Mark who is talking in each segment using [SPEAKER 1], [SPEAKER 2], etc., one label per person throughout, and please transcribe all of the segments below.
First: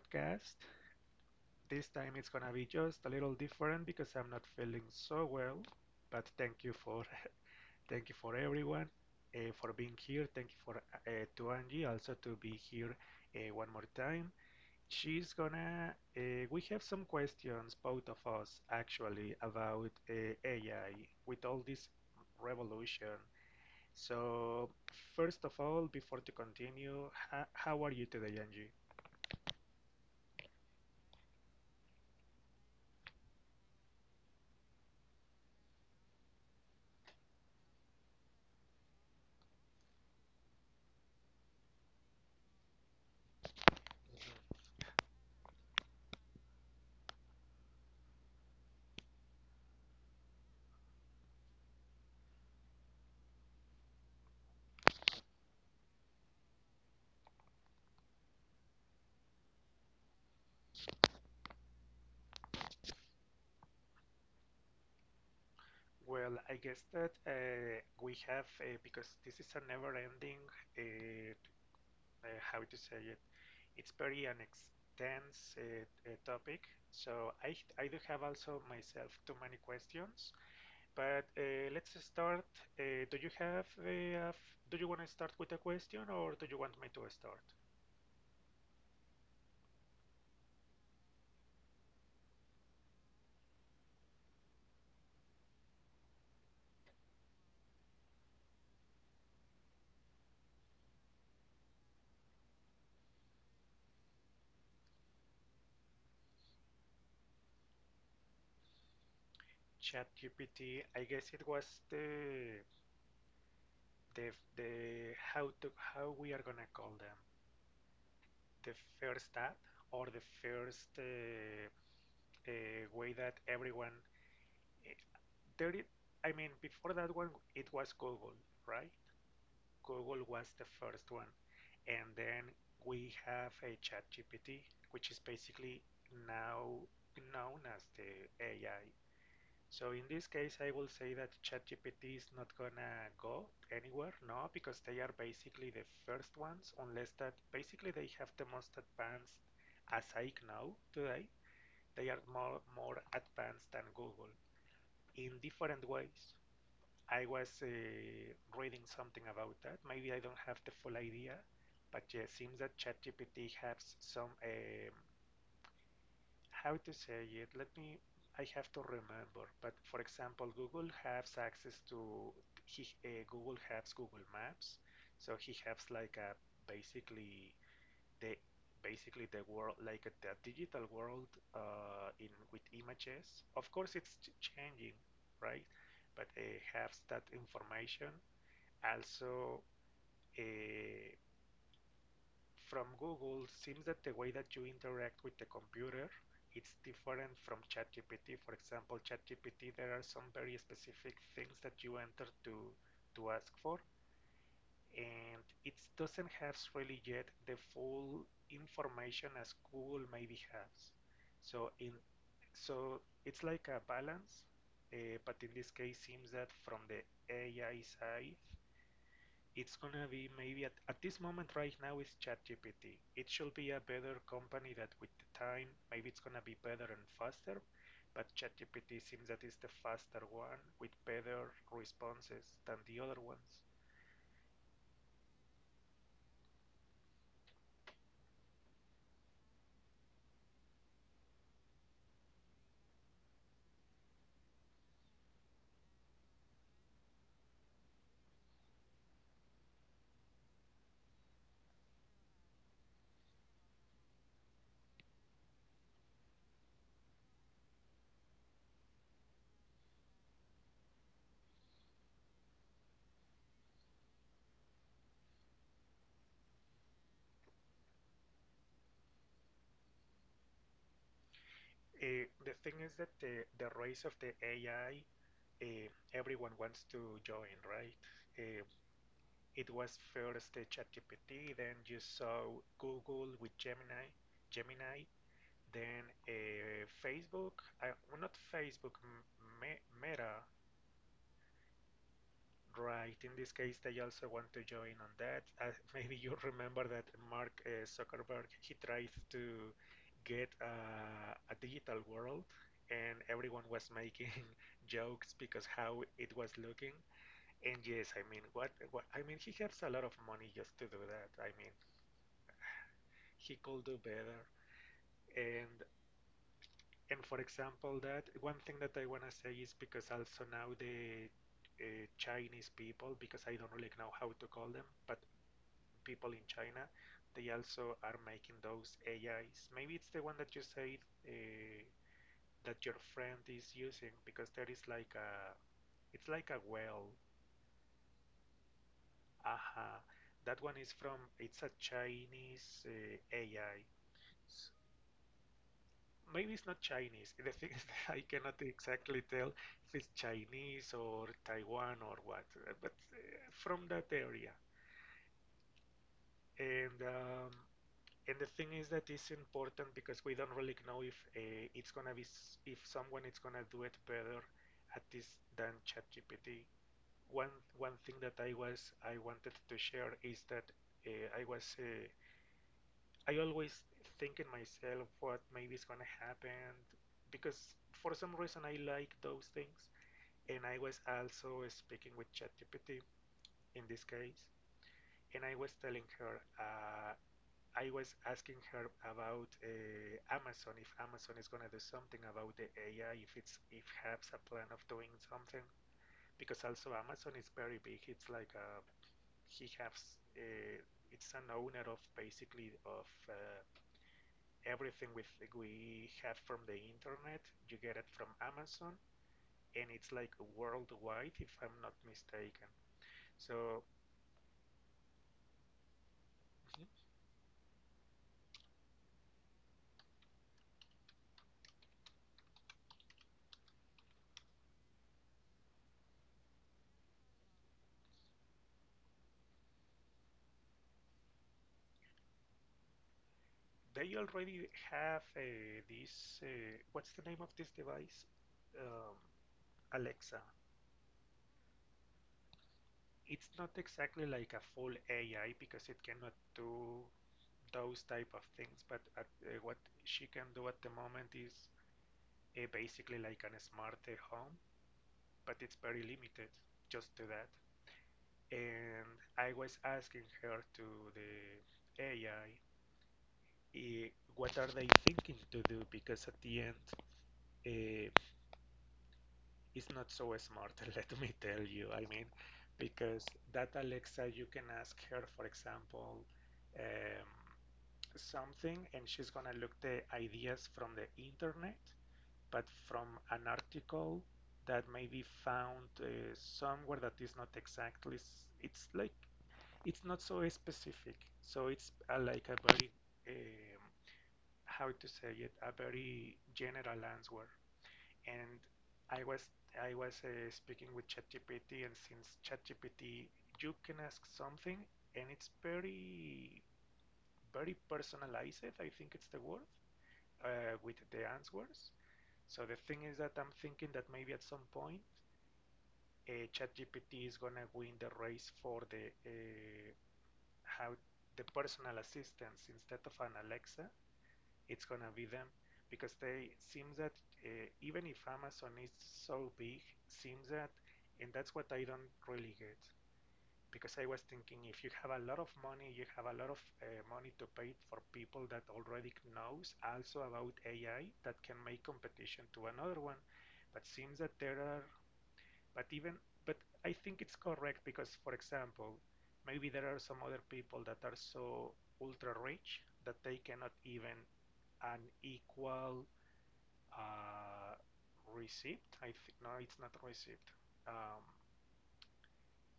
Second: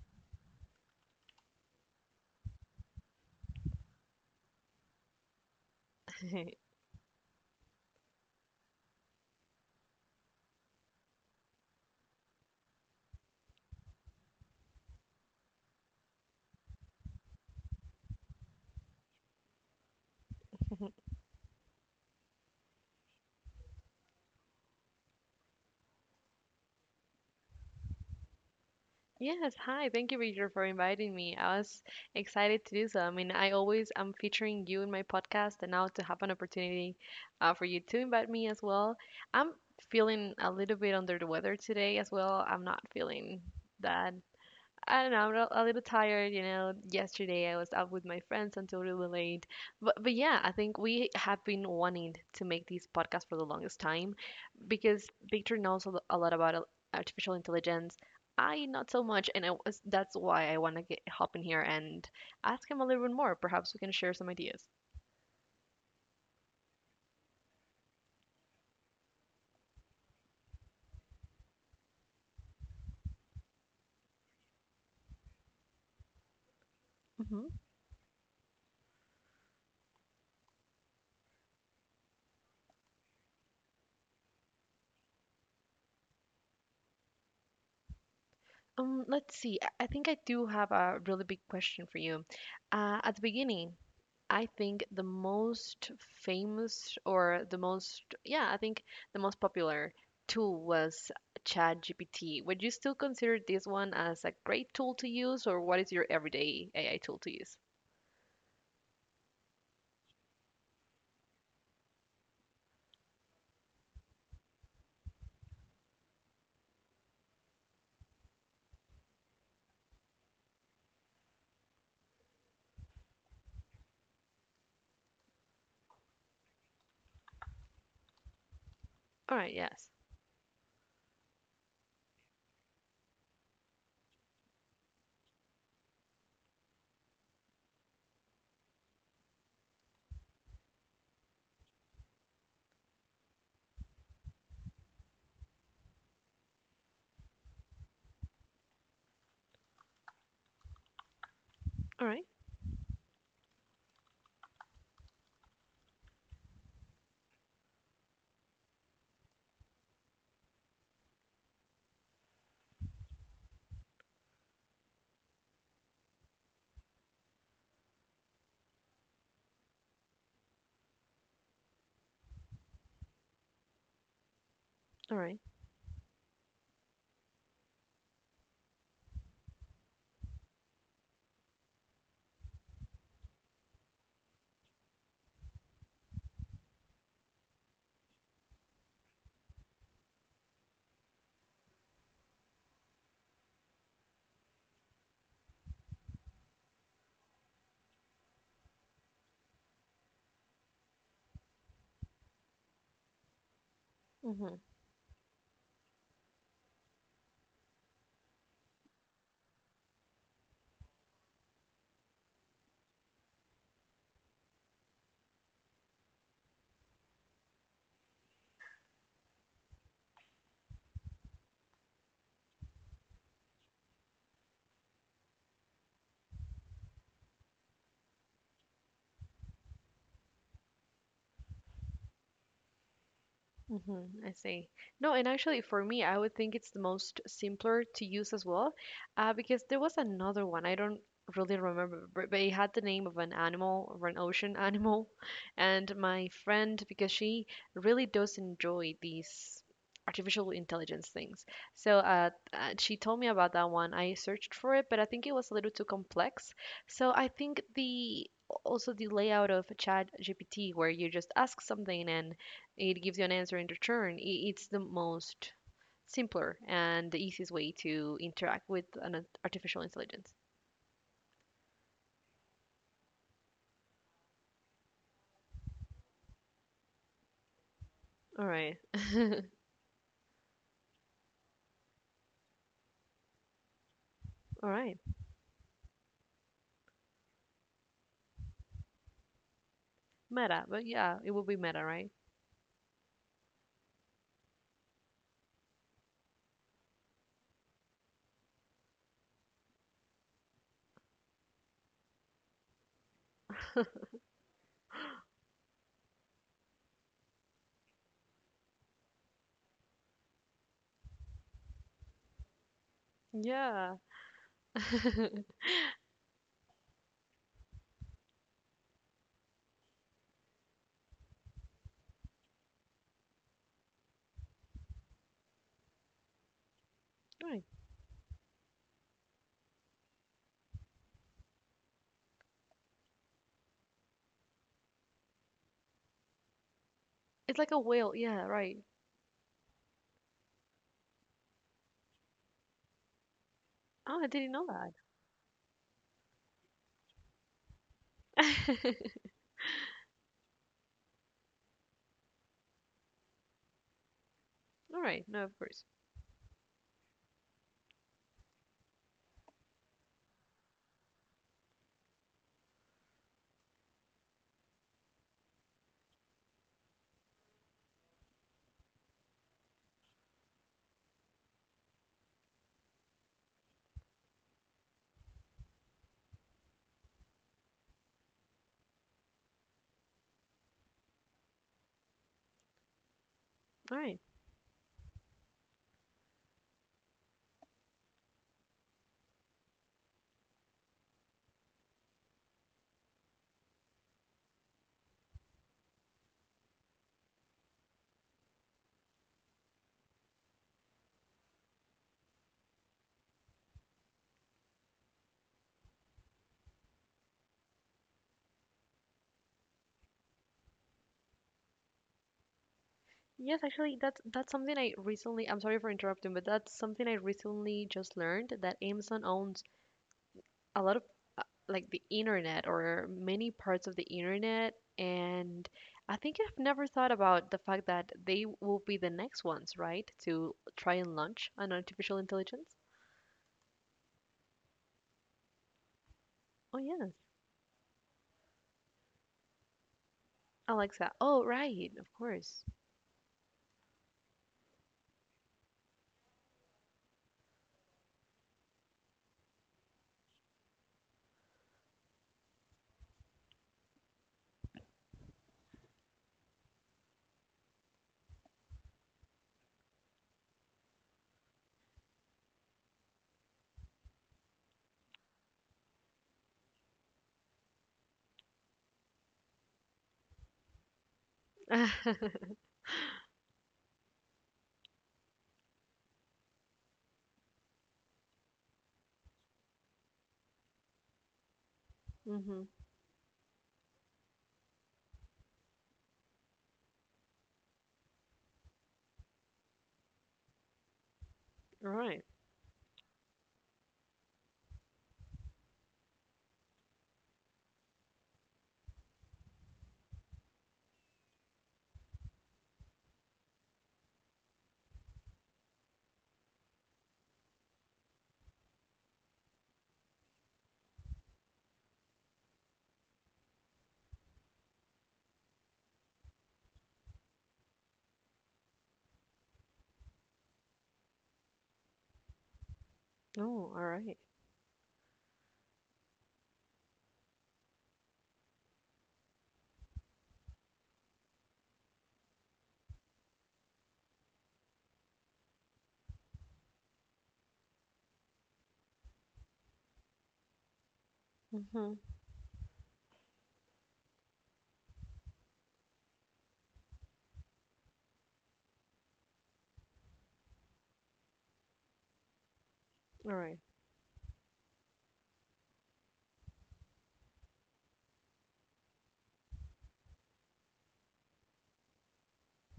[SPEAKER 1] podcast. This time it's gonna be just a little different because I'm not feeling so well. But thank you for thank you for everyone for being here. Thank you for to Angie also to be here one more time. She's gonna. We have some questions, both of us actually, about AI with all this revolution. So first of all, before to continue, how are you today, Angie?
[SPEAKER 2] Yes, hi. Thank you, Richard, for inviting me. I was excited to do so. I mean, I always am featuring you in my podcast, and now to have an opportunity for you to invite me as well. I'm feeling a little bit under the weather today as well. I'm not feeling that. I don't know. I'm a little tired. You know, yesterday I was out with my friends until really late. But yeah, I think we have been wanting to make this podcast for the longest time, because Victor knows a lot about artificial intelligence. I not so much, and I was, that's why I want to get hop in here and ask him a little bit more. Perhaps we can share some ideas.
[SPEAKER 1] Well, I guess that we have, because this is a never-ending, uh, t- how to say it, it's very an extensive topic. So
[SPEAKER 2] hmm
[SPEAKER 1] I do have also myself too many questions, but let's start. Do you have, do you want to start with a question or do you want me to start?
[SPEAKER 2] Let's see. I think I do have a really big question for you. At the beginning, I think the most famous or the most, yeah, I think the most popular tool was ChatGPT. Would you still consider this one as a great tool to use, or what is your everyday AI tool to use?
[SPEAKER 1] ChatGPT, I guess it was the, the, the how to, how we are gonna call them. The first app or the first uh, way that everyone. eh, There, I mean, before that one, it was Google, right?
[SPEAKER 2] All right. Yes.
[SPEAKER 1] Google was the first one, and then we have a ChatGPT, which is basically now known as the AI. So in this case, I will say that ChatGPT is not gonna go anywhere, no, because they are basically the first ones, unless that basically they have the most advanced, as I know today,
[SPEAKER 2] All
[SPEAKER 1] they are
[SPEAKER 2] right.
[SPEAKER 1] more advanced than Google in different ways. I was reading something about that. Maybe I don't have the full idea, but yeah, it seems that ChatGPT has some how to say it, let me, I have to remember, but for example, Google has access to he Google has Google Maps,
[SPEAKER 2] All
[SPEAKER 1] so
[SPEAKER 2] right.
[SPEAKER 1] he has like a basically the basically the world like a, the digital world in with images, of course it's changing, right? But it has that information also uh, from Google. Seems that the way that you interact with the computer, it's different from ChatGPT. For example, ChatGPT, there are some very specific things that you enter to ask for,
[SPEAKER 2] Mm-hmm.
[SPEAKER 1] and it doesn't have really yet the full information as Google maybe has. So in so it's like a balance, but in this case, seems that from the AI side, it's gonna be maybe at this moment right now is ChatGPT. It should be a better company that with the time maybe it's gonna be better and faster, but ChatGPT seems that is the faster one with better responses than the other ones.
[SPEAKER 2] Mm-hmm, I see. No, and actually for me, I would think it's the most simpler to use as well, because there was another one. I don't really remember, but it had the name of an animal or an ocean animal. And my friend, because she really does enjoy these artificial intelligence things, so she told me about that one. I searched for it, but I think it was a little too complex. So I think the also the layout of Chat GPT where you just ask something and it gives you an answer in return. It's the most simpler and the easiest way to interact with an artificial intelligence.
[SPEAKER 1] The thing is that the race of the AI, everyone wants to join, right?
[SPEAKER 2] All
[SPEAKER 1] Uh,
[SPEAKER 2] right.
[SPEAKER 1] it was first the ChatGPT, then you saw Google with Gemini,
[SPEAKER 2] All right.
[SPEAKER 1] Gemini, then Facebook, well, not Facebook, Meta,
[SPEAKER 2] Meta. But yeah, it will be meta, right?
[SPEAKER 1] right? In this case, they also want to join on that. Maybe you remember that Mark Zuckerberg, he tried to get a digital world, and everyone was making jokes because how it was looking. And yes, I mean, what, what? I mean, he has a lot of money just to do that. I mean, he could do
[SPEAKER 2] Yeah.
[SPEAKER 1] better. And and for example, that one thing that I want to say is because also now the Chinese people, because I don't really know how to call them, but people in China, they
[SPEAKER 2] Right.
[SPEAKER 1] also are making those AIs. Maybe it's the one that you said, that your friend is using, because there is like a it's like a well,
[SPEAKER 2] It's like a whale. Yeah, right.
[SPEAKER 1] aha, that one is from, it's a Chinese AI,
[SPEAKER 2] Oh, I didn't know
[SPEAKER 1] so maybe it's not Chinese. The thing is that I cannot
[SPEAKER 2] that.
[SPEAKER 1] exactly tell if it's Chinese or Taiwan or what, but from that area.
[SPEAKER 2] All right. No, of course.
[SPEAKER 1] And um, and the thing is that it's important because we don't really know if it's gonna be if someone is gonna do it better at this than ChatGPT. One thing that I wanted to share is that uh, I was uh, I always think in myself what maybe is gonna happen because for some reason I like those things. And I was also speaking with ChatGPT in
[SPEAKER 2] All
[SPEAKER 1] this
[SPEAKER 2] right.
[SPEAKER 1] case, and I was telling her, I was asking her about Amazon, if Amazon is gonna do something about the AI, if it's if has a plan of doing something, because also Amazon is very big. It's like a he has, it's an owner of basically of everything with we have from the internet, you get it from Amazon, and it's like worldwide if I'm not mistaken,
[SPEAKER 2] Yes,
[SPEAKER 1] so
[SPEAKER 2] actually, that's something I recently. I'm sorry for interrupting, but that's
[SPEAKER 1] mm-hmm,
[SPEAKER 2] something I recently just learned that Amazon owns a lot of uh, like the internet or many parts of the internet, and I think I've never thought about the fact that they will be the next ones, right, to try and launch an artificial intelligence.
[SPEAKER 1] they already have this
[SPEAKER 2] Oh yeah,
[SPEAKER 1] what's the name of this device, um, Alexa.
[SPEAKER 2] Alexa. Oh right, of course.
[SPEAKER 1] It's not exactly like a full AI because it cannot do those type of things, but at, what she can do at the moment is basically like an smart home, but it's very limited just to that. And I was asking her to the AI, eh, what are they thinking to do, because at the end uh, it's not so smart, let me tell you, I mean, because that Alexa, you can ask her for example, um, something and she's gonna look the ideas from the internet, but
[SPEAKER 2] Mm-hmm.
[SPEAKER 1] from an article that may be found somewhere that is not exactly, it's like it's not so specific. So
[SPEAKER 2] All
[SPEAKER 1] it's
[SPEAKER 2] right.
[SPEAKER 1] like a very, um, how to say it, a very general answer. And I was I was speaking with ChatGPT, and since ChatGPT, you can ask something, and it's very very personalized. I think it's the word with the answers. So the thing is that I'm thinking that maybe at some point, ChatGPT is gonna win the race for the how the personal assistants instead of an
[SPEAKER 2] Oh,
[SPEAKER 1] Alexa,
[SPEAKER 2] all right.
[SPEAKER 1] it's gonna be them because they seems that even if Amazon is so big, seems that, and that's what I don't really get, because I was thinking if you have a lot of money, you have a lot of money to pay for people that already knows also about AI that can make
[SPEAKER 2] Mm-hmm.
[SPEAKER 1] competition to another one. But seems that there are but even but I think it's correct because, for example, maybe there are some other people that are so ultra rich that
[SPEAKER 2] All
[SPEAKER 1] they
[SPEAKER 2] right.
[SPEAKER 1] cannot even an equal uh, receipt. I think no, it's not a receipt. Um,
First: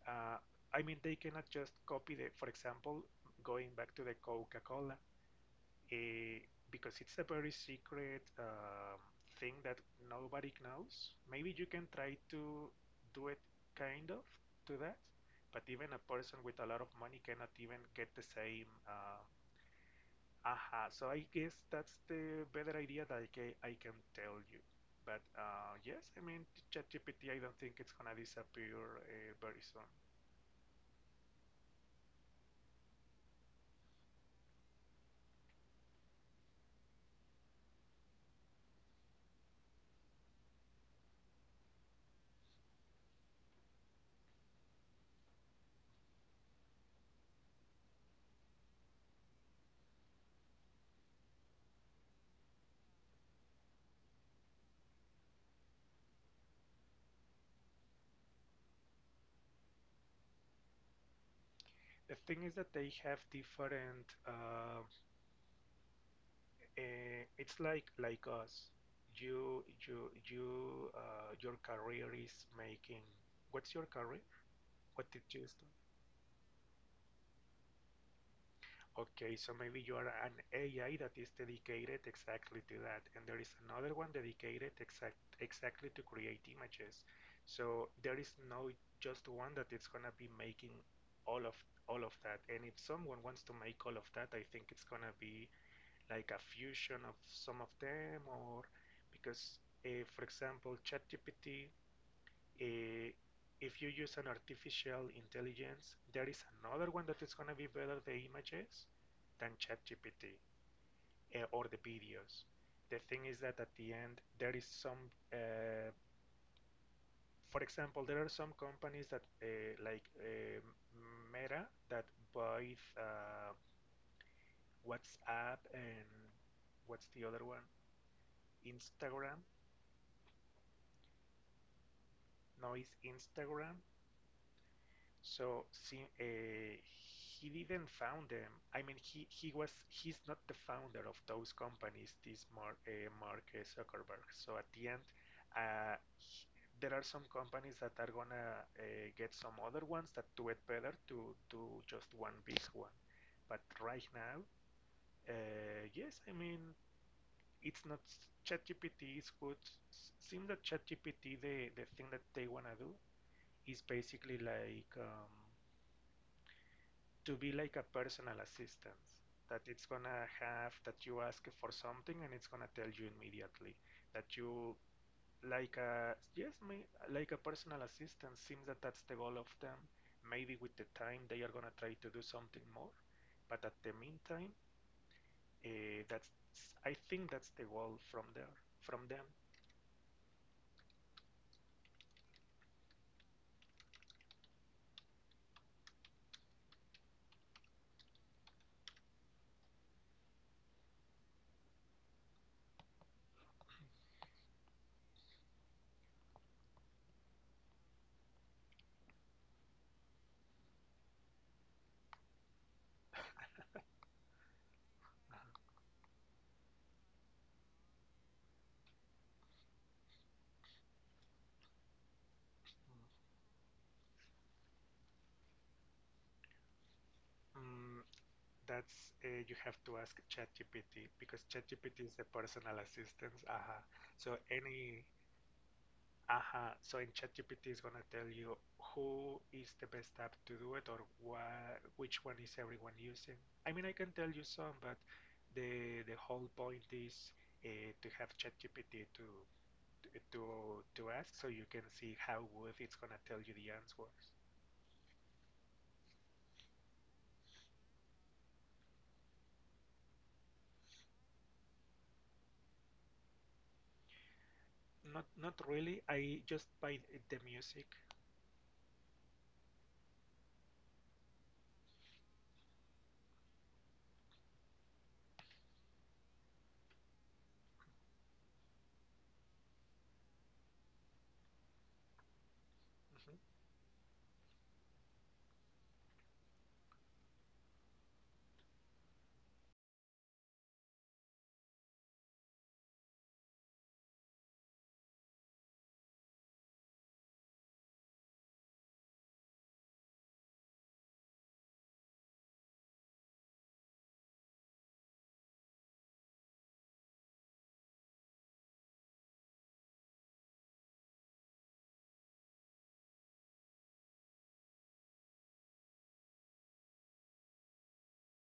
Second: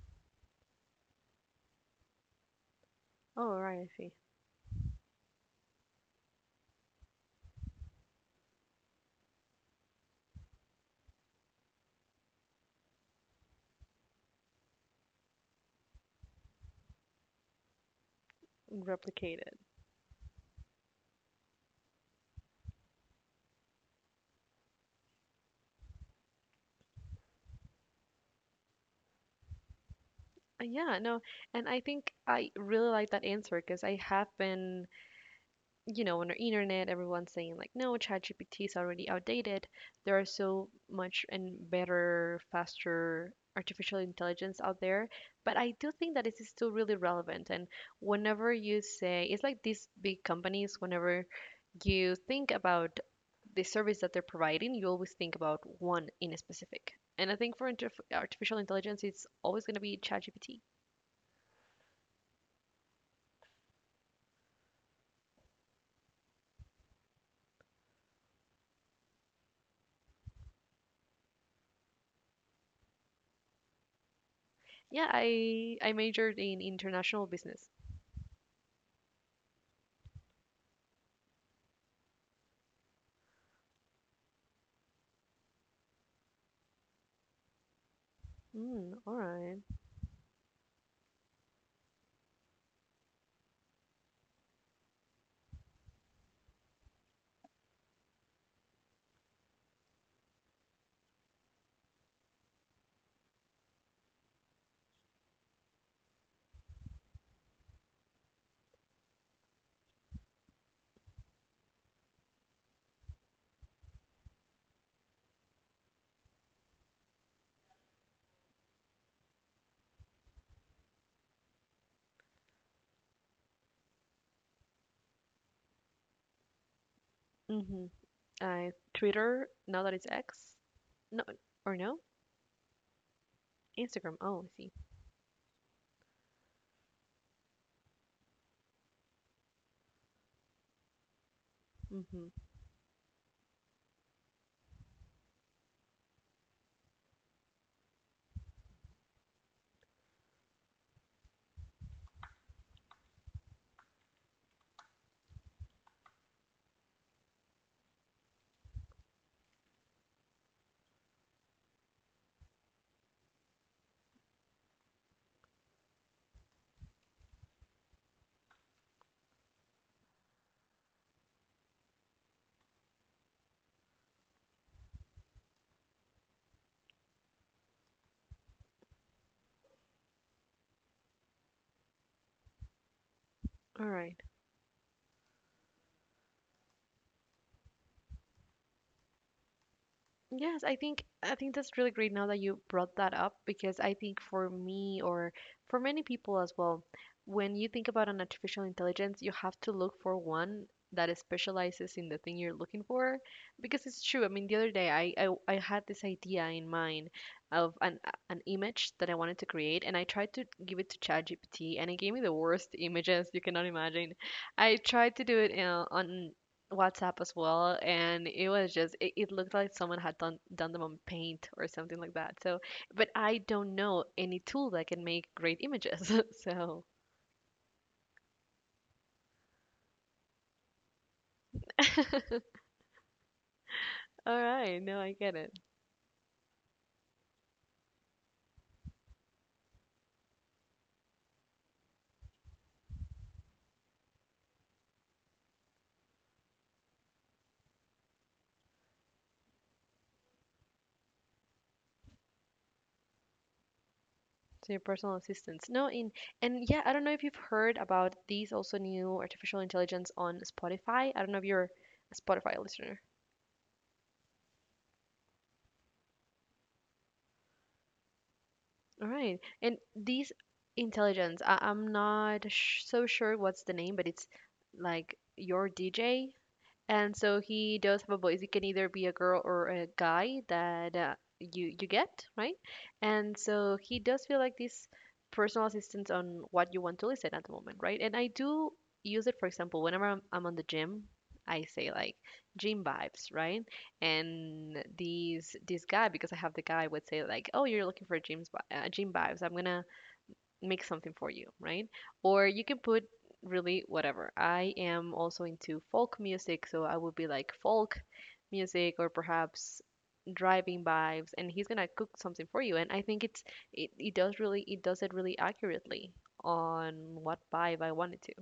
[SPEAKER 1] uh, I mean, they cannot just copy the. For example,
[SPEAKER 2] Oh, all
[SPEAKER 1] going
[SPEAKER 2] right. I
[SPEAKER 1] back to
[SPEAKER 2] see.
[SPEAKER 1] the Coca-Cola, eh, because it's a very secret thing that nobody knows. Maybe you can try to do it kind of to that, but even a person with a lot of money cannot even get the same.
[SPEAKER 2] Replicated.
[SPEAKER 1] Aha. So I guess that's the better idea that I can tell you. But yes, I mean, ChatGPT, I don't think it's gonna disappear very soon.
[SPEAKER 2] Yeah, no, and I think I really like that answer because I have been, you know, on the internet, everyone's saying like, no, ChatGPT is already outdated. There are so much and better, faster artificial intelligence out there. But I do think that it is still really relevant. And whenever you say, it's like these big companies, whenever you think about the service that they're providing, you always think about one in a specific. And I think for interf artificial intelligence, it's always going to be ChatGPT.
[SPEAKER 1] The thing is that they have different it's like us. Your career is making. What's your career? What
[SPEAKER 2] Yeah,
[SPEAKER 1] did you study?
[SPEAKER 2] I majored in international business.
[SPEAKER 1] Okay, so maybe you are an AI that is dedicated exactly to that, and there is another one dedicated exactly to create images. So there is no
[SPEAKER 2] Mm, all
[SPEAKER 1] just one
[SPEAKER 2] right.
[SPEAKER 1] that it's gonna be making all of all of that. And if someone wants to make all of that, I think it's gonna be like a fusion of some of them, or because, for example, ChatGPT, uh, if you use an artificial intelligence, there is another one that is going to be better the images than ChatGPT or the videos. The thing is that at the end, there is some, for example, there are some companies that like Meta that buys WhatsApp and what's the other one?
[SPEAKER 2] Mm-hmm.
[SPEAKER 1] Instagram,
[SPEAKER 2] Twitter now that it's X. No, or no?
[SPEAKER 1] no, it's Instagram.
[SPEAKER 2] Instagram. Oh, I see.
[SPEAKER 1] So see, he didn't found them. I mean, he's not the founder of those companies.
[SPEAKER 2] Mm-hmm.
[SPEAKER 1] This Mark Zuckerberg. So at the end, uh, he- there are some companies that are gonna get some other ones that do it better to do just one big one. But right now, yes, I mean it's not ChatGPT is good. Seems that ChatGPT the thing that they wanna do is basically like to be like a personal assistant that it's gonna have that you ask for something and it's gonna tell you immediately that you like a yes may, like a personal assistant, seems that that's the goal of them, maybe with the time they are gonna try to do something more, but at
[SPEAKER 2] All
[SPEAKER 1] the
[SPEAKER 2] right.
[SPEAKER 1] meantime that's I think that's the goal from there from them.
[SPEAKER 2] Yes, I think that's really great now that you brought that up because I think for me or for many people as well, when you think about an artificial intelligence, you have to look for one that is specializes in the thing you're looking for because it's true. I mean, the other day I had this idea in mind of an image that I wanted to create, and I tried to give it to ChatGPT and it gave me the worst images you cannot imagine. I tried to do it on WhatsApp as well, and it was just it looked like someone had done them on paint or something like that. So, but I don't know any tool that can make great images. So,
[SPEAKER 1] Mm, that's you have to ask ChatGPT because ChatGPT is a
[SPEAKER 2] all
[SPEAKER 1] personal assistant. Aha. So
[SPEAKER 2] right, no,
[SPEAKER 1] any
[SPEAKER 2] I get it.
[SPEAKER 1] aha. So in ChatGPT is gonna tell you who is the best app to do it or what, which one is everyone using. I mean, I can tell you some, but the whole point is to have ChatGPT to to ask so you can see how good it's gonna tell you the answers.
[SPEAKER 2] So your personal assistants. No, in and yeah, I don't know if you've heard about these also new artificial intelligence on Spotify. I don't know if you're a Spotify listener.
[SPEAKER 1] Not really. I just by the music.
[SPEAKER 2] All right, and these intelligence, I'm not so sure what's the name, but it's like your DJ. And so he does have a voice. He can either be a girl or a guy that you get, right? And
[SPEAKER 1] Hmm.
[SPEAKER 2] so he does feel like this personal assistance on what you want to listen at the moment, right? And I do use it, for example, whenever I'm on the gym, I say like gym vibes, right? And these this guy, because I have the guy would say like, oh, you're looking for gym vibes. I'm gonna make something for you, right? Or you can put really whatever. I am also into folk music, so I would be like folk music or perhaps driving vibes, and he's gonna cook something for you, and I think it does really it really accurately on what vibe I wanted to.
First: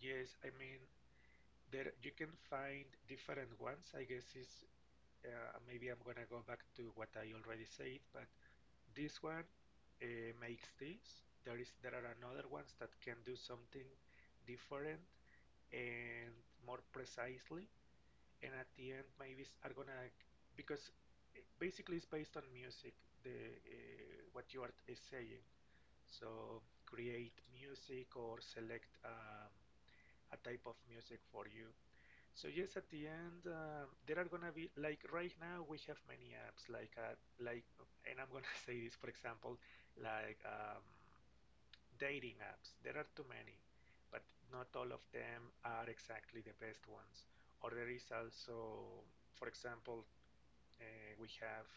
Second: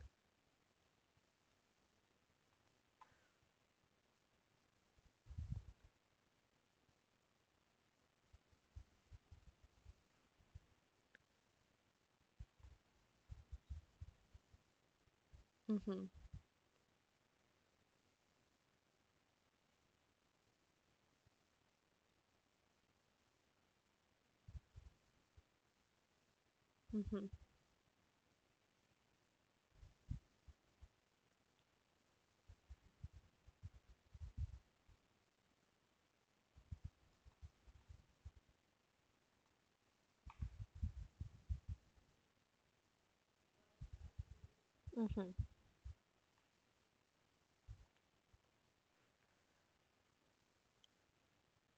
[SPEAKER 1] Yes, I mean, there you can find different ones. I guess is maybe I'm gonna go back to what I already said, but this one makes this. There are another ones that can do something different
[SPEAKER 2] Mm-hmm,
[SPEAKER 1] and more precisely. And at the end, maybe are gonna, because basically it's based on music. The what you are saying. So
[SPEAKER 2] mm-hmm,
[SPEAKER 1] create music or select a type of music for you. So yes, at the end, there are gonna be, like, right now we have many apps like like, and I'm gonna say this, for example, like dating apps. There are too many, but not all of
[SPEAKER 2] mm-hmm.
[SPEAKER 1] them are exactly the best ones. Or there is also, for example, uh, we have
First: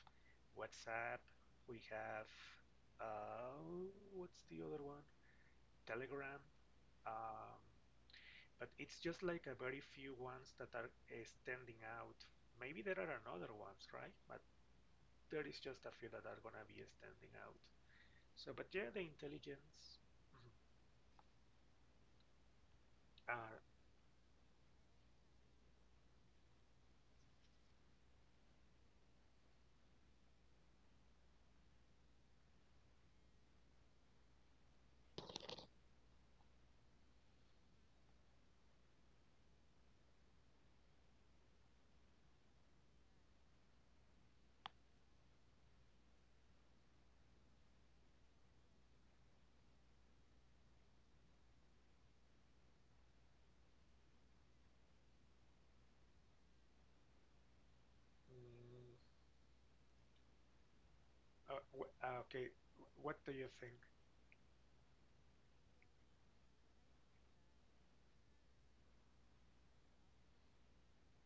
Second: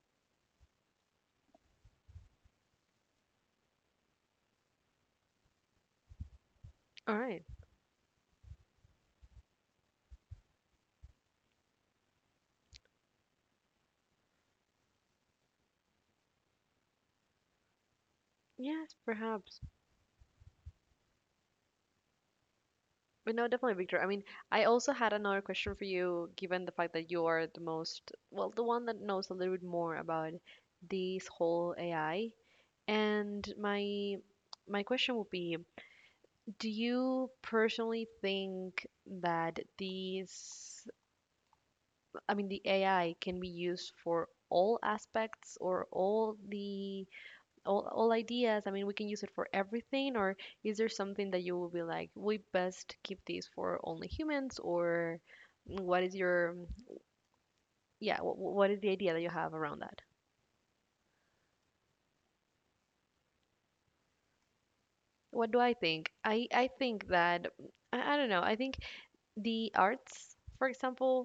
[SPEAKER 1] WhatsApp, we have uh, what's the other one? Telegram.
[SPEAKER 2] All right.
[SPEAKER 1] Um, but it's just like a very few ones that are standing out. Maybe there are another ones, right? But there is just a few that are gonna be standing out. So, but yeah,
[SPEAKER 2] Yes,
[SPEAKER 1] the
[SPEAKER 2] perhaps.
[SPEAKER 1] intelligence, mhm,
[SPEAKER 2] But no,
[SPEAKER 1] are,
[SPEAKER 2] definitely, Victor. I mean, I also had another question for you, given the fact that you are the most, well, the one that knows a little bit more about this whole AI. And my question would be, do you personally think that these, I mean, the AI can be used for all aspects or all the all ideas. I mean, we can use it for everything, or is there something that you will be like we best keep these for only humans, or what is your, yeah, what is the
[SPEAKER 1] mm,
[SPEAKER 2] idea that you have around that?
[SPEAKER 1] uh, okay. What do you think?
[SPEAKER 2] What do I think? I think that I don't know, I think the arts, for example,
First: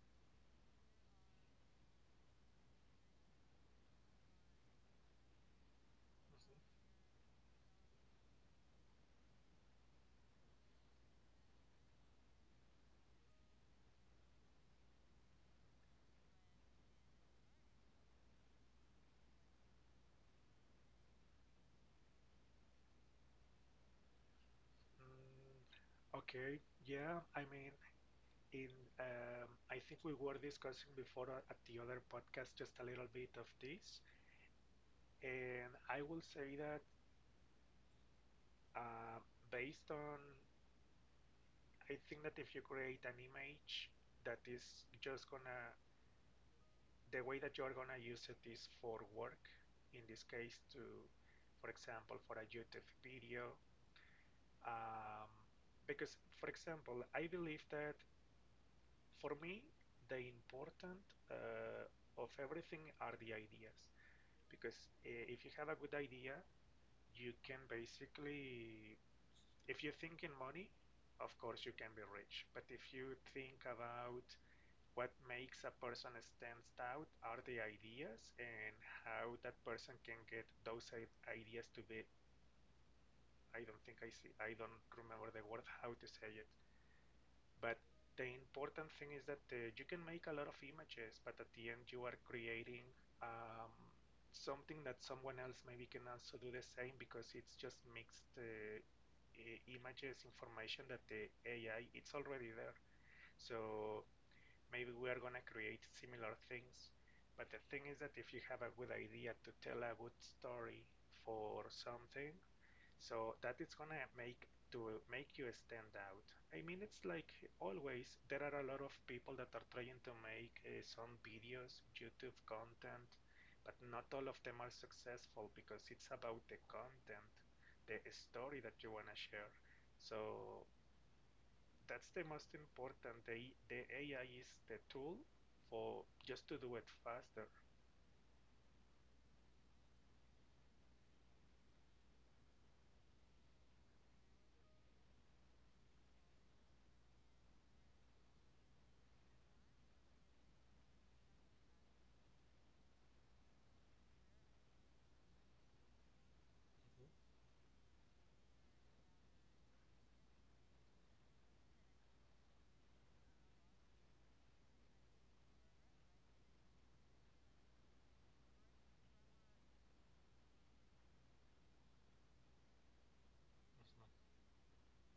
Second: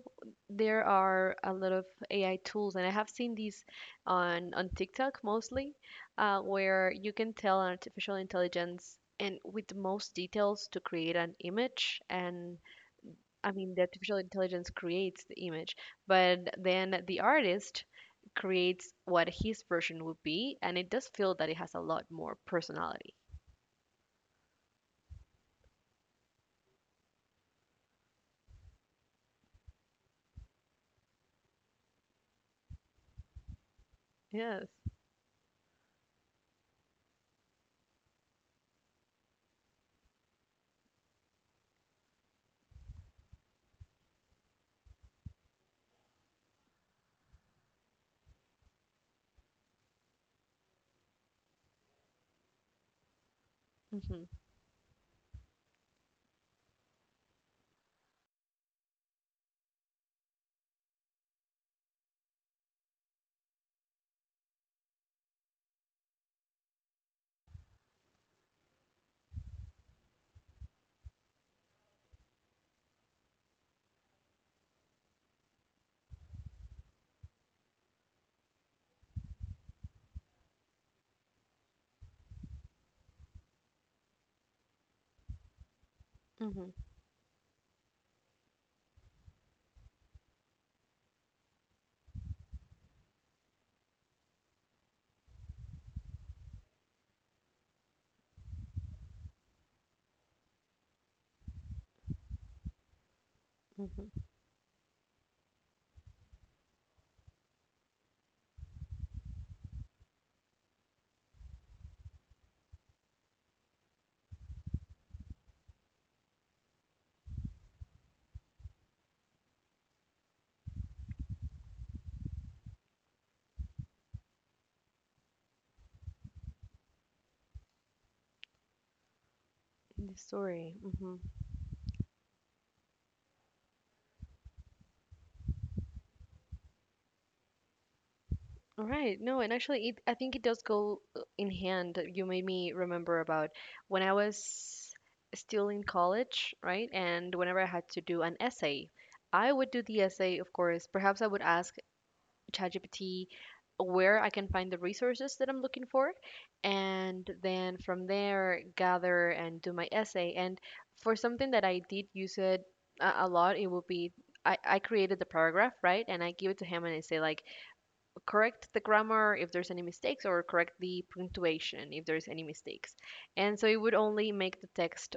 [SPEAKER 2] there are a lot of ai tools and I have seen these on tiktok mostly,
[SPEAKER 1] Mhm.
[SPEAKER 2] where you can tell an artificial intelligence and with the most details to create an image, and I mean, the artificial intelligence creates the image, but then the artist creates what his version would be, and it does feel that it has a lot more personality.
[SPEAKER 1] Mm, okay, yeah. I mean, in, I think we were discussing before at the other podcast just a little bit of this,
[SPEAKER 2] Yes.
[SPEAKER 1] and I will say that uh, based on, I think that if you create an image that is just gonna, the way that you're gonna use it is for work, in this case to, for example, for a YouTube video,
[SPEAKER 2] Mm-hmm.
[SPEAKER 1] um, because, for example, I believe that for me, the important of everything are the ideas, because if you have a good idea, you can basically, if you think in money, of course you can be rich, but if you think about what makes a person stands out are the ideas, and how that person can get those ideas to be, I don't think, I see, I don't remember the word how to say it,
[SPEAKER 2] Mm-hmm.
[SPEAKER 1] but the important thing is that you can make a lot of images, but at the end you are creating um, something that someone else maybe can also do the same, because it's just mixed images information that the AI it's already there. So
[SPEAKER 2] Mm-hmm.
[SPEAKER 1] maybe we are going to create similar things. But the thing is that if you have a good idea to tell a good story for something, so that is going to make you stand out. I mean, it's like always, there are a lot of people that are trying to make some videos, YouTube content, but not all of them are successful because it's about the content, the story that you want to share.
[SPEAKER 2] In the
[SPEAKER 1] So
[SPEAKER 2] story. Mm-hmm.
[SPEAKER 1] that's the most important. The AI is the tool for just to do it faster.
[SPEAKER 2] All right. No, and actually, it, I think it does go in hand. You made me remember about when I was still in college, right? And whenever I had to do an essay, I would do the essay, of course. Perhaps I would ask ChatGPT where I can find the resources that I'm looking for,
[SPEAKER 1] Mm-hmm.
[SPEAKER 2] and then from there gather and do my essay. And for something that I did use it a lot, it would be I created the paragraph, right? And I give it to him and I say like correct the grammar if there's any mistakes, or correct the punctuation if there's any mistakes. And so it would
[SPEAKER 1] Mm-hmm.
[SPEAKER 2] only make the text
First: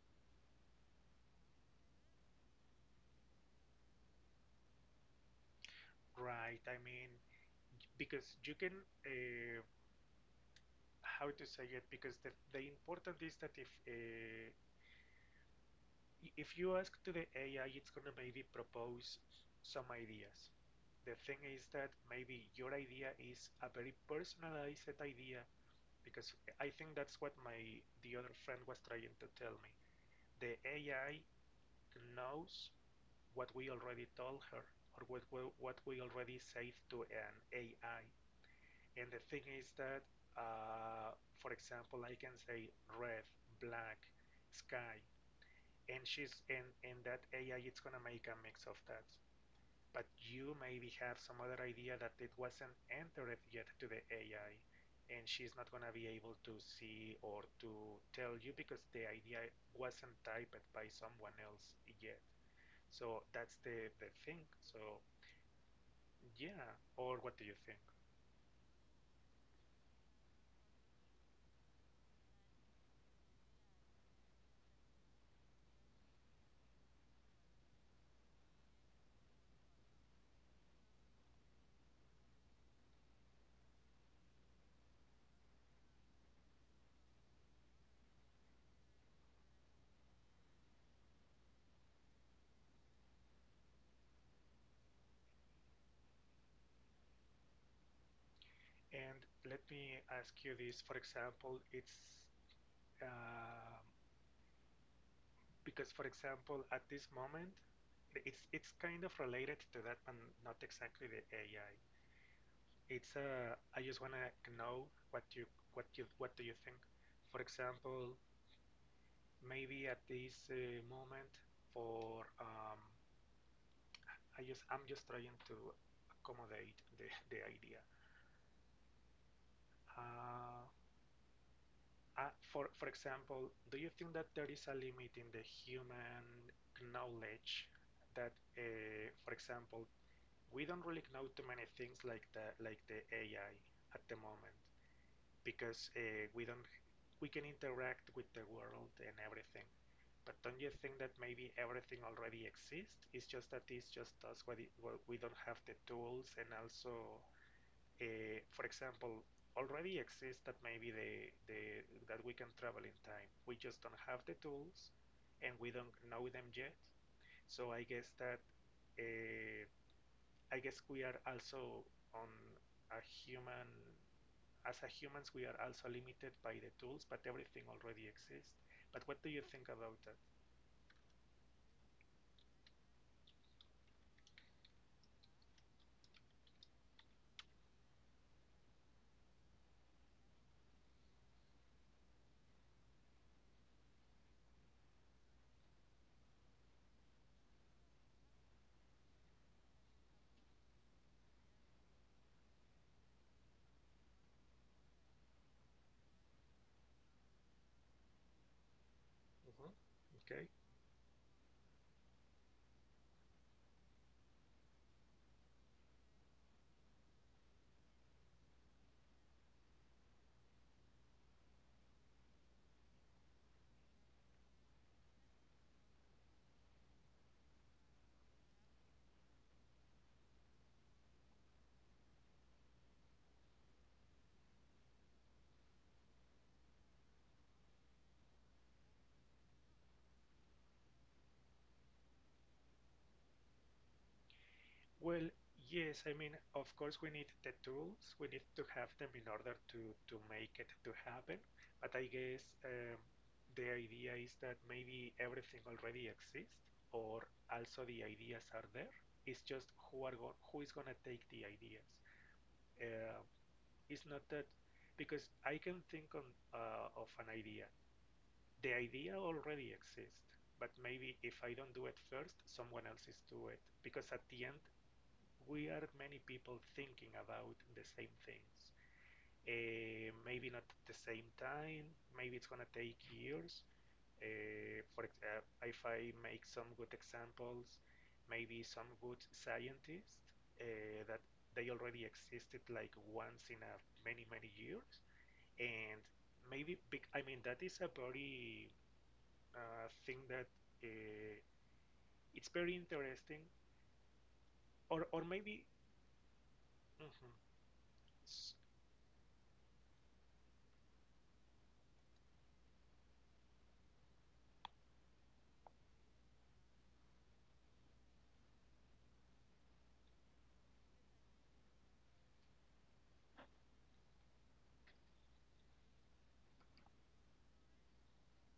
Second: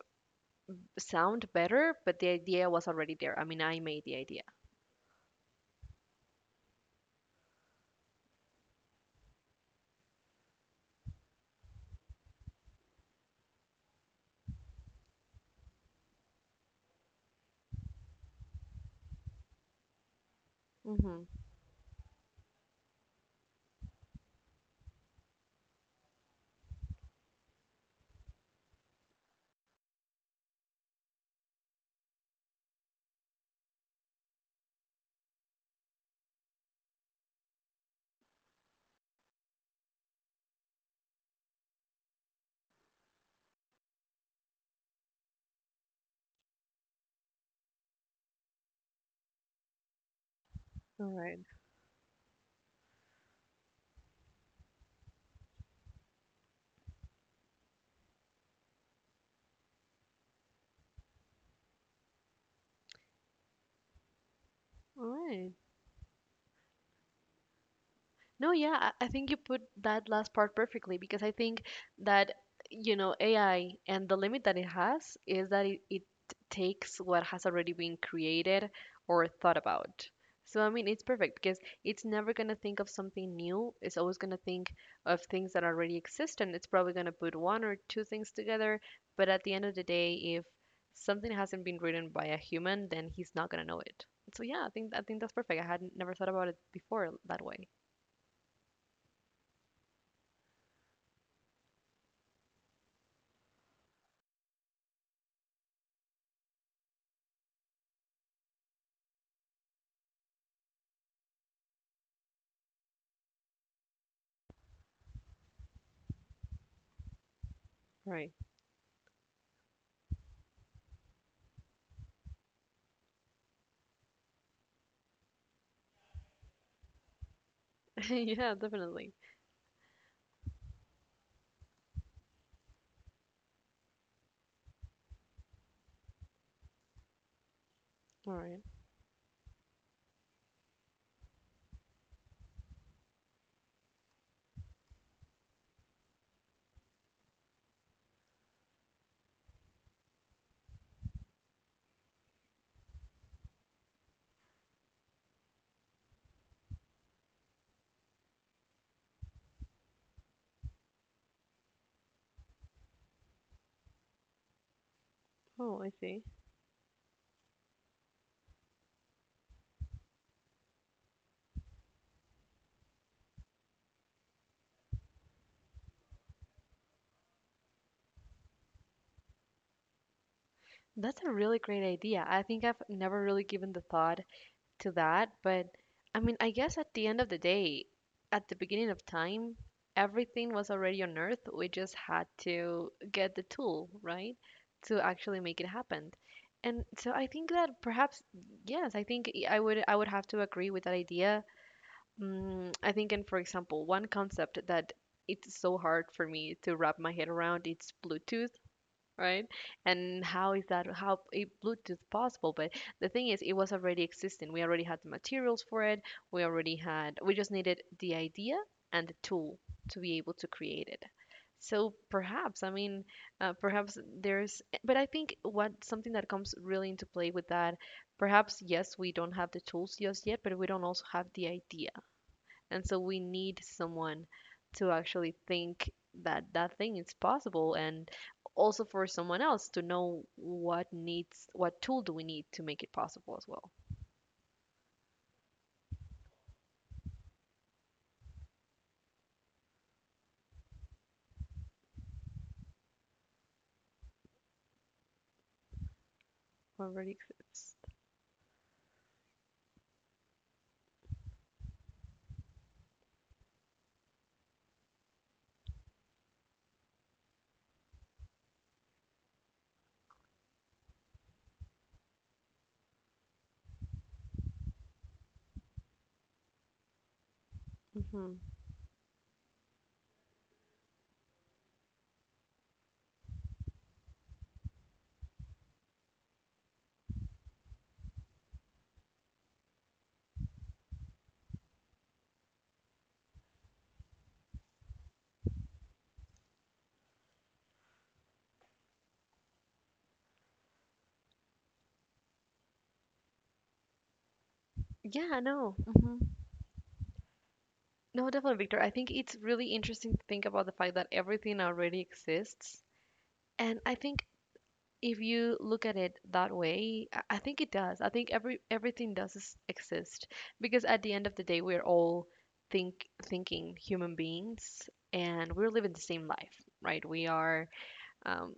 [SPEAKER 2] sound better, but the idea was already there. I mean, I made the idea.
[SPEAKER 1] Right, I mean, because you can, uh, how to say it, because the important is that if you ask to the AI, it's gonna maybe propose some ideas. The
[SPEAKER 2] Mm-hmm.
[SPEAKER 1] thing is that maybe your idea is a very personalized idea, because I think that's what my the other friend was trying to tell me. The AI knows what we already told her, or what we already said to an AI. And the thing is that, for example, I can say red, black, sky, and she's, and that AI it's gonna make a mix of that. But you maybe
[SPEAKER 2] All
[SPEAKER 1] have some
[SPEAKER 2] right.
[SPEAKER 1] other idea that it wasn't entered yet to the AI, and she's not gonna be able to see or to tell you because the idea wasn't typed by someone else yet. So that's the thing. So
[SPEAKER 2] All right.
[SPEAKER 1] yeah, or what do you think?
[SPEAKER 2] No, yeah, I think you put that last part perfectly because I think that, you know, AI and the limit that it has is that it takes what has already been created or thought about. So, I mean, it's perfect because it's never going to think of something new. It's always going to think of things that already exist, and it's probably going to put one or two things together. But at the end of the day, if something hasn't been written by a human, then he's not going to know it. So, yeah, I think that's perfect. I had never thought about it before that way.
[SPEAKER 1] And let me ask you this, for example, it's uh, because, for example, at this moment, it's kind of related to that, but not exactly the AI. It's I just wanna know what you, what you, what do you think? For example,
[SPEAKER 2] Right.
[SPEAKER 1] maybe at this moment, for I just, I'm just trying to accommodate the idea.
[SPEAKER 2] Yeah, definitely.
[SPEAKER 1] Uh, for example, do you think that there is a limit in the human knowledge that,
[SPEAKER 2] All right.
[SPEAKER 1] for example, we don't really know too many things like the, like the AI at the moment, because we don't, we can interact with the world and everything. But don't you think that maybe everything already exists? It's just that, it's just us, where we don't have the tools, and also for example, already exists that maybe the, that we can travel in time. We just don't have the tools, and we
[SPEAKER 2] Oh, I
[SPEAKER 1] don't
[SPEAKER 2] see.
[SPEAKER 1] know them yet. So I guess that uh, I guess we are also on a human, as a humans we are also limited by the tools, but everything already exists. But what do you think about that?
[SPEAKER 2] That's a really great idea. I think I've never really given the thought to that, but I mean, I guess at the end of the day, at the beginning of time, everything was already on Earth. We just had to get the tool, right, to actually make it happen. And so I think that perhaps, yes, I think I would, I would have to agree with that idea. Mm, I think, and for example, one concept that it's so hard for me to wrap my head around, it's Bluetooth, right?
[SPEAKER 1] Mhm.
[SPEAKER 2] And
[SPEAKER 1] Okay.
[SPEAKER 2] how is that, how is Bluetooth possible? But the thing is, it was already existing. We already had the materials for it. We already had, we just needed the idea and the tool to be able to create it. So perhaps, I mean, perhaps there's, but I think what something that comes really into play with that, perhaps, yes, we don't have the tools just yet, but we don't also have the idea. And so we need someone to actually think that that thing is possible and also for someone else to know what tool do we need to make it possible as well
[SPEAKER 1] Well, yes, I mean, of course, we need the tools, we need to have them in order to make it to happen. But I guess the idea is that maybe everything already exists,
[SPEAKER 2] already
[SPEAKER 1] or
[SPEAKER 2] exists.
[SPEAKER 1] also the ideas are there. It's just who are who is gonna take the ideas. Uh, it's not that because I can think on of an idea. The idea already exists, but maybe if I don't do it first, someone else is do it. Because at the end, we are many people thinking about the same
[SPEAKER 2] Hmm.
[SPEAKER 1] things. Maybe not at the same time. Maybe it's gonna take years. For if I make some good examples, maybe some good scientists that they already existed like once in a, many many years, and maybe, I mean that is a very thing that uh, it's very interesting, or
[SPEAKER 2] Yeah,
[SPEAKER 1] maybe.
[SPEAKER 2] no hmm
[SPEAKER 1] Mhm,
[SPEAKER 2] no
[SPEAKER 1] s-
[SPEAKER 2] definitely, Victor, I think it's really interesting to think about the fact that everything already exists. And I think if you look at it that way, I think it does. I think everything does exist because at the end of the day, we're all thinking human beings, and we're living the same life, right? We are. Um,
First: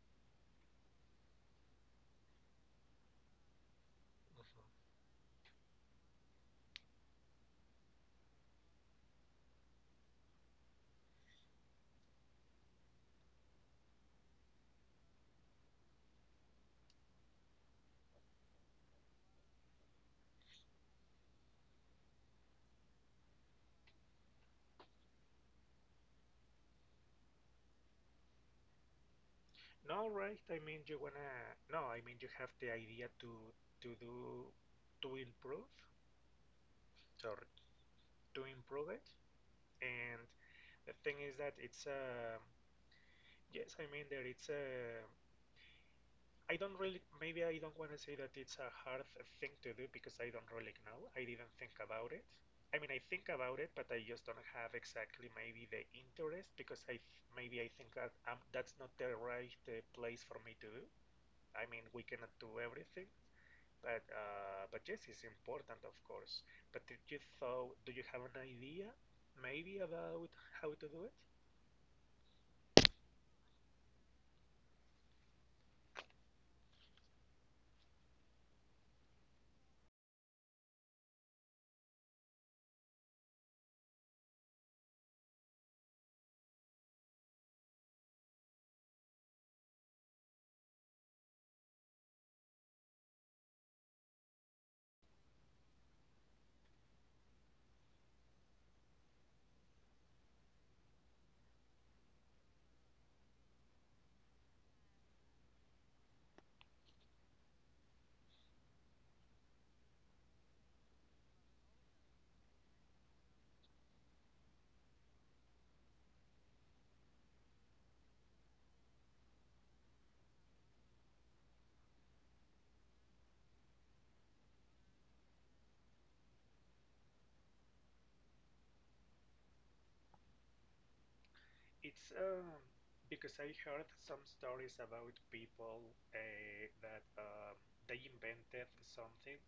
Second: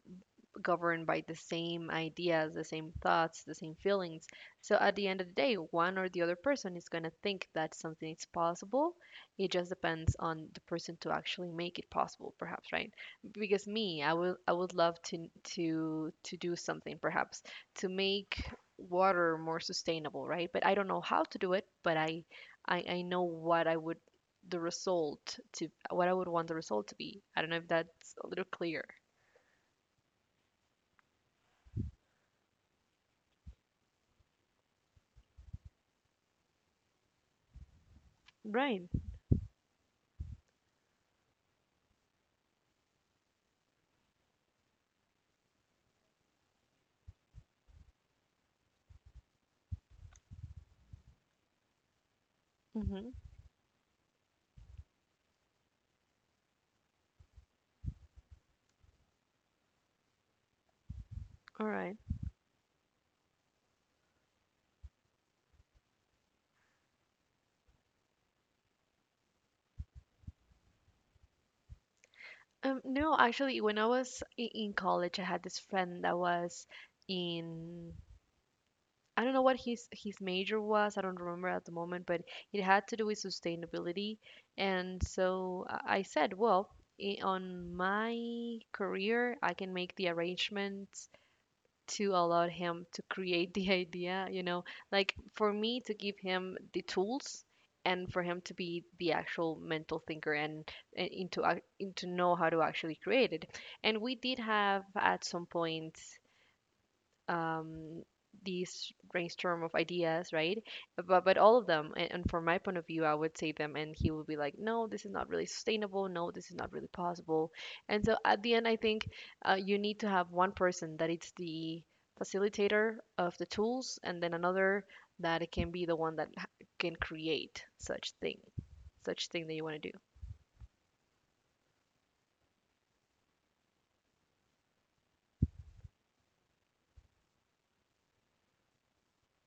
[SPEAKER 2] Governed by the same ideas, the same thoughts, the same feelings.
[SPEAKER 1] mhm.
[SPEAKER 2] So at the end of the day, one or the other person is going to think that something is possible. It just depends on the person to actually make it possible, perhaps, right? Because me, I would love to to do something, perhaps, to make water more sustainable, right? But I don't know how to do it, but I know what I would the result to what I would want the result to be. I don't know if that's a little clear.
[SPEAKER 1] No, right? I mean, you wanna, no, I mean, you have the idea to do, to improve. Sorry, to
[SPEAKER 2] Right.
[SPEAKER 1] improve it. And the thing is that it's a, yes, I mean that it's a, I don't really, maybe I don't wanna say that it's a hard thing to do because I don't really know. I didn't think about it. I mean, I
[SPEAKER 2] Hmm.
[SPEAKER 1] think about it, but I just don't have exactly maybe the interest, because I, maybe I think that that's not the right place for me to do. I
[SPEAKER 2] All
[SPEAKER 1] mean,
[SPEAKER 2] right.
[SPEAKER 1] we cannot do everything. But yes, it's important, of course. But did you thought? Do you have an idea, maybe about how to do it?
[SPEAKER 2] No, actually, when I was in college, I had this friend that was in, I don't know what his major was. I don't remember at the moment, but it had to do with sustainability. And so I said, well, I on my career, I can make the arrangements to allow him to create the idea, you know, like for me to give him the tools and for him to be the actual mental thinker and into know how to actually create it. And we did have at some point um, these brainstorm of ideas, right? But all of them, and from my point of view, I would say them, and he would be like, no, this is not really sustainable. No, this is not really possible. And so at the end, I think you need to have one person that it's the facilitator of the tools, and then another that it can be the one that can create such thing that you want to do.
[SPEAKER 1] It's because I heard some stories about people that they invented something,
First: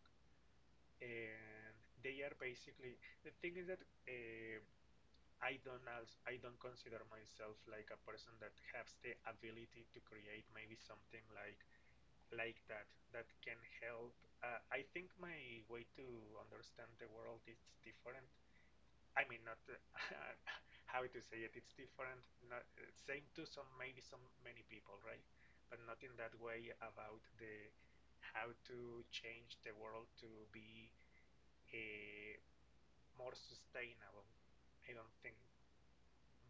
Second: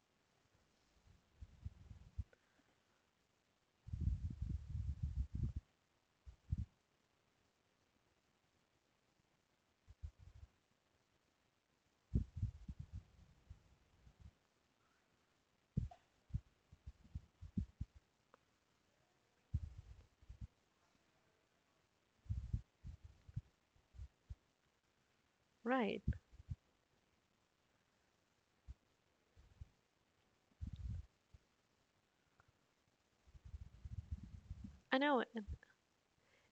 [SPEAKER 1] and they are basically, the thing is that, uh, I don't I don't consider myself like a person that has the ability to create maybe something like that, that can help. I think my way to understand the world is different. I mean, not how to say it. It's different. Not same to some, maybe some many people, right? But not
[SPEAKER 2] Right.
[SPEAKER 1] in that way about the how to change the world to be uh, more sustainable. I
[SPEAKER 2] I
[SPEAKER 1] don't
[SPEAKER 2] know.
[SPEAKER 1] think.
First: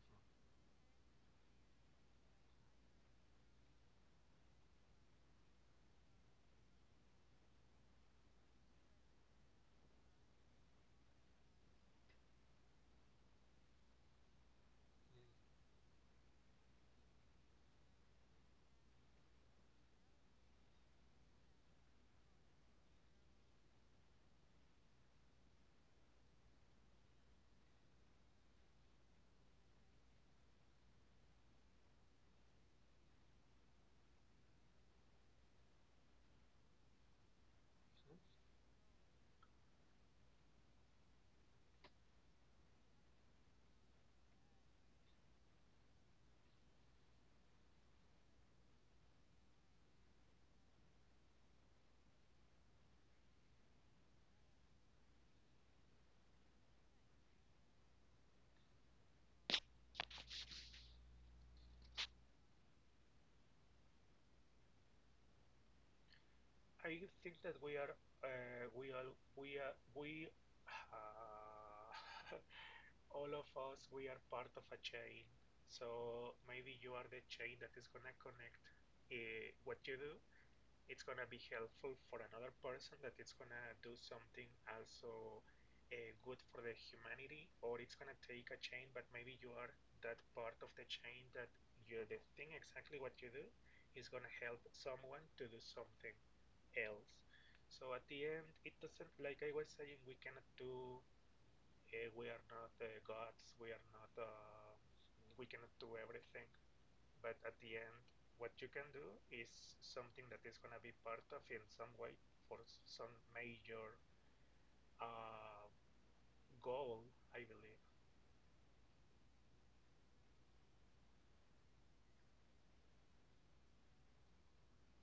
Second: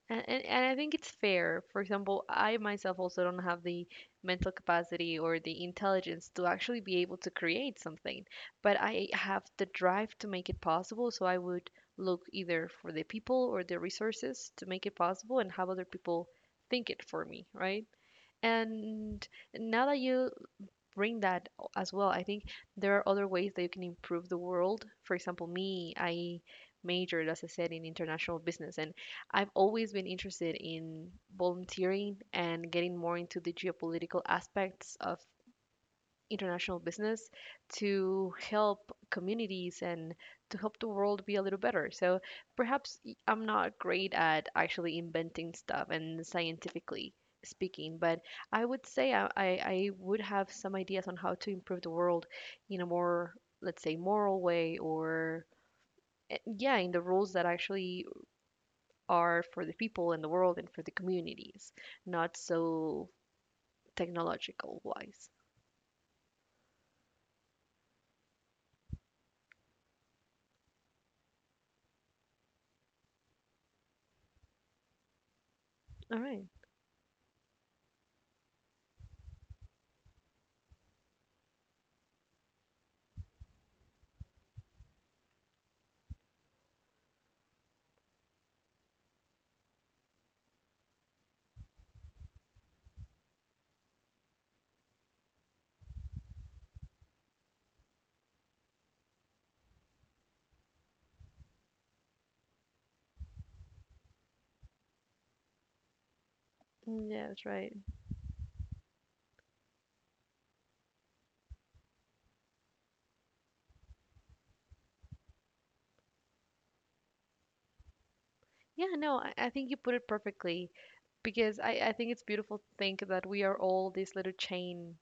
[SPEAKER 2] And I think it's fair. For example, I myself also don't have the mental capacity or the intelligence to actually be able to create something, but I have the drive to make it possible, so I would look either for the people or the resources to make it
[SPEAKER 1] Mhm.
[SPEAKER 2] possible and have other people think it for me, right? And now that you bring that as well. I think there are other ways that you can improve the world. For example, me, I majored, as I said, in international business, and I've always been interested in volunteering and getting more into the geopolitical aspects of international business to help communities and to help the world be a little better. So perhaps I'm not great at actually inventing stuff and scientifically speaking, but I would say I would have some ideas on how to improve the world in a more, let's say, moral way or yeah, in the rules that actually are for the people and the world and for the communities, not so technological wise.
[SPEAKER 1] I think that we are we all we are we. Uh, all of us, we are part of a chain.
[SPEAKER 2] All
[SPEAKER 1] So
[SPEAKER 2] right.
[SPEAKER 1] maybe you are the chain that is gonna connect what you do. It's gonna be helpful for another person that it's gonna do something also good for the humanity, or it's gonna take a chain. But maybe you are that part of the chain that you are the thing, exactly what you do is gonna help someone to do something else. So at the end, it doesn't, like I was saying, we cannot do, we are not gods. We are not. We cannot do everything.
[SPEAKER 2] Mm, yeah,
[SPEAKER 1] But
[SPEAKER 2] that's
[SPEAKER 1] at
[SPEAKER 2] right.
[SPEAKER 1] the end, what you can do is something that is gonna be part of, in some way, for some major uh, goal. I believe
[SPEAKER 2] Yeah, no, I think you put it perfectly because I think it's beautiful to think that we are all this little chain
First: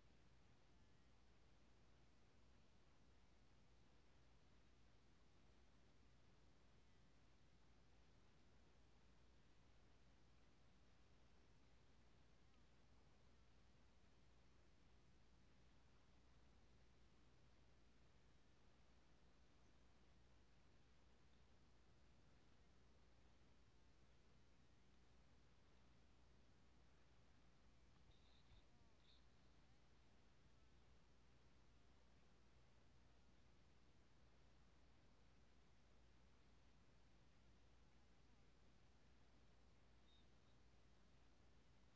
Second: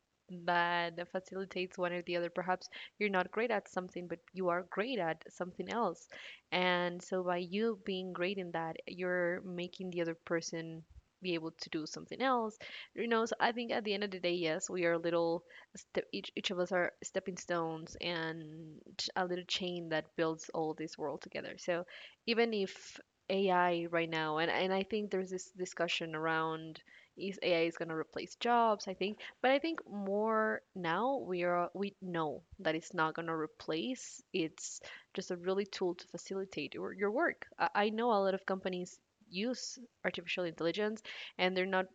[SPEAKER 2] that facilitates one or the other. Perhaps you're not great at something, but you are great at something else. And so by you being great in that, you're making the other person be able to do something else. You know, so I think at the end of the day, yes, we are little step, each of us are stepping stones and a little chain that builds all this world together. So even if AI right now, and I think there's this discussion around is AI is going to replace jobs, I think, but I think more now we know that it's not going to replace. It's just a really tool to facilitate your work. I know a lot of companies use artificial intelligence, and they're not.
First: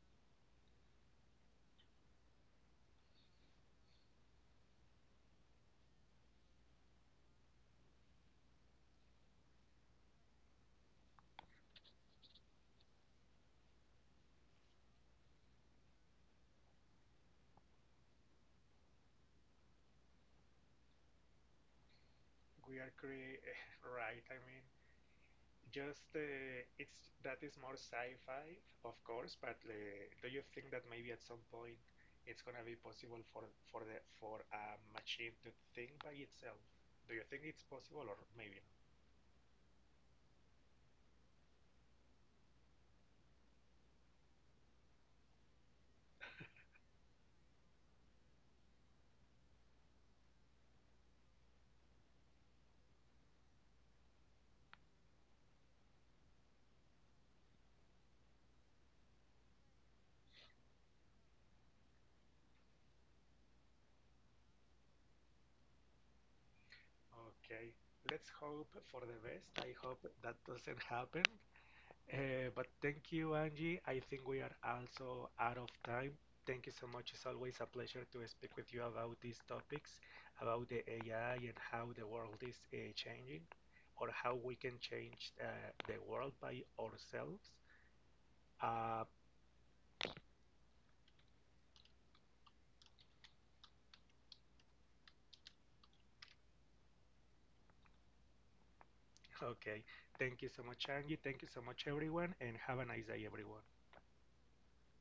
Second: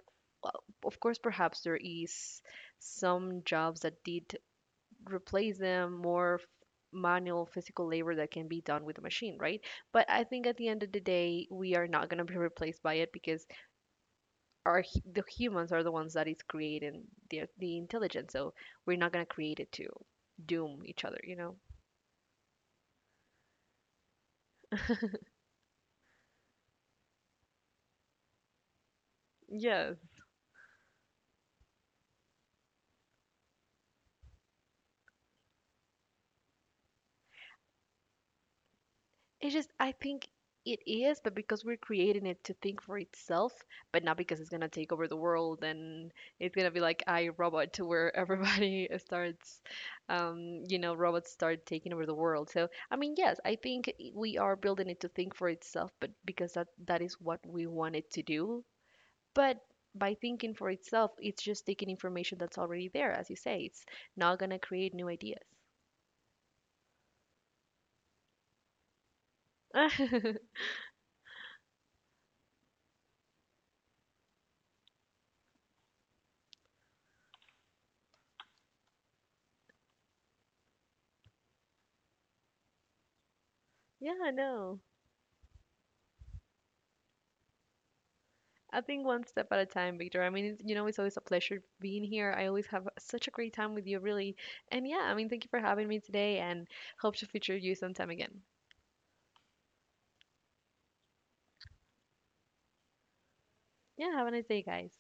[SPEAKER 2] Well, of course, perhaps there is some jobs that did replace them, more manual physical labor that can be done with a machine, right? But I think at the end of the day we are not going to be replaced by it because our the humans are the ones that is creating the intelligence. So we're not going to create it to doom each other, you know?
[SPEAKER 1] we are cre- right. I mean, just it's, that is more sci-fi, of course. But
[SPEAKER 2] Yes.
[SPEAKER 1] do you think that maybe at some point it's gonna be possible for the, for a machine to think by itself. Do you think it's possible, or maybe,
[SPEAKER 2] It's just I think it is, but because we're creating it to think for itself, but not because it's gonna take over the world and it's gonna be like I Robot to where everybody starts, you know, robots start taking over the world. So I mean, yes, I think I- we are building it to think for itself, but because that is what we want it to do. But by thinking for itself, it's just taking information that's already there, as you say. It's not gonna create new ideas.
[SPEAKER 1] okay, let's hope for the best. I hope that doesn't happen. But thank you, Angie. I think we are also out of time. Thank you so much. It's always a pleasure to speak with you about these topics, about the AI and how the world is changing, or
[SPEAKER 2] Yeah,
[SPEAKER 1] how we can
[SPEAKER 2] no.
[SPEAKER 1] change the world by ourselves.
[SPEAKER 2] I
[SPEAKER 1] Uh,
[SPEAKER 2] think one step at a time, Victor. I mean, it's- you know, it's always a pleasure being here. I always have such a great time with you, really. And yeah, I mean, thank you for having me today and hope to feature you sometime again.
[SPEAKER 1] okay, thank you so much, Angie. Thank you so much, everyone, and have a nice day, everyone.
[SPEAKER 2] Yeah, have a nice day, guys.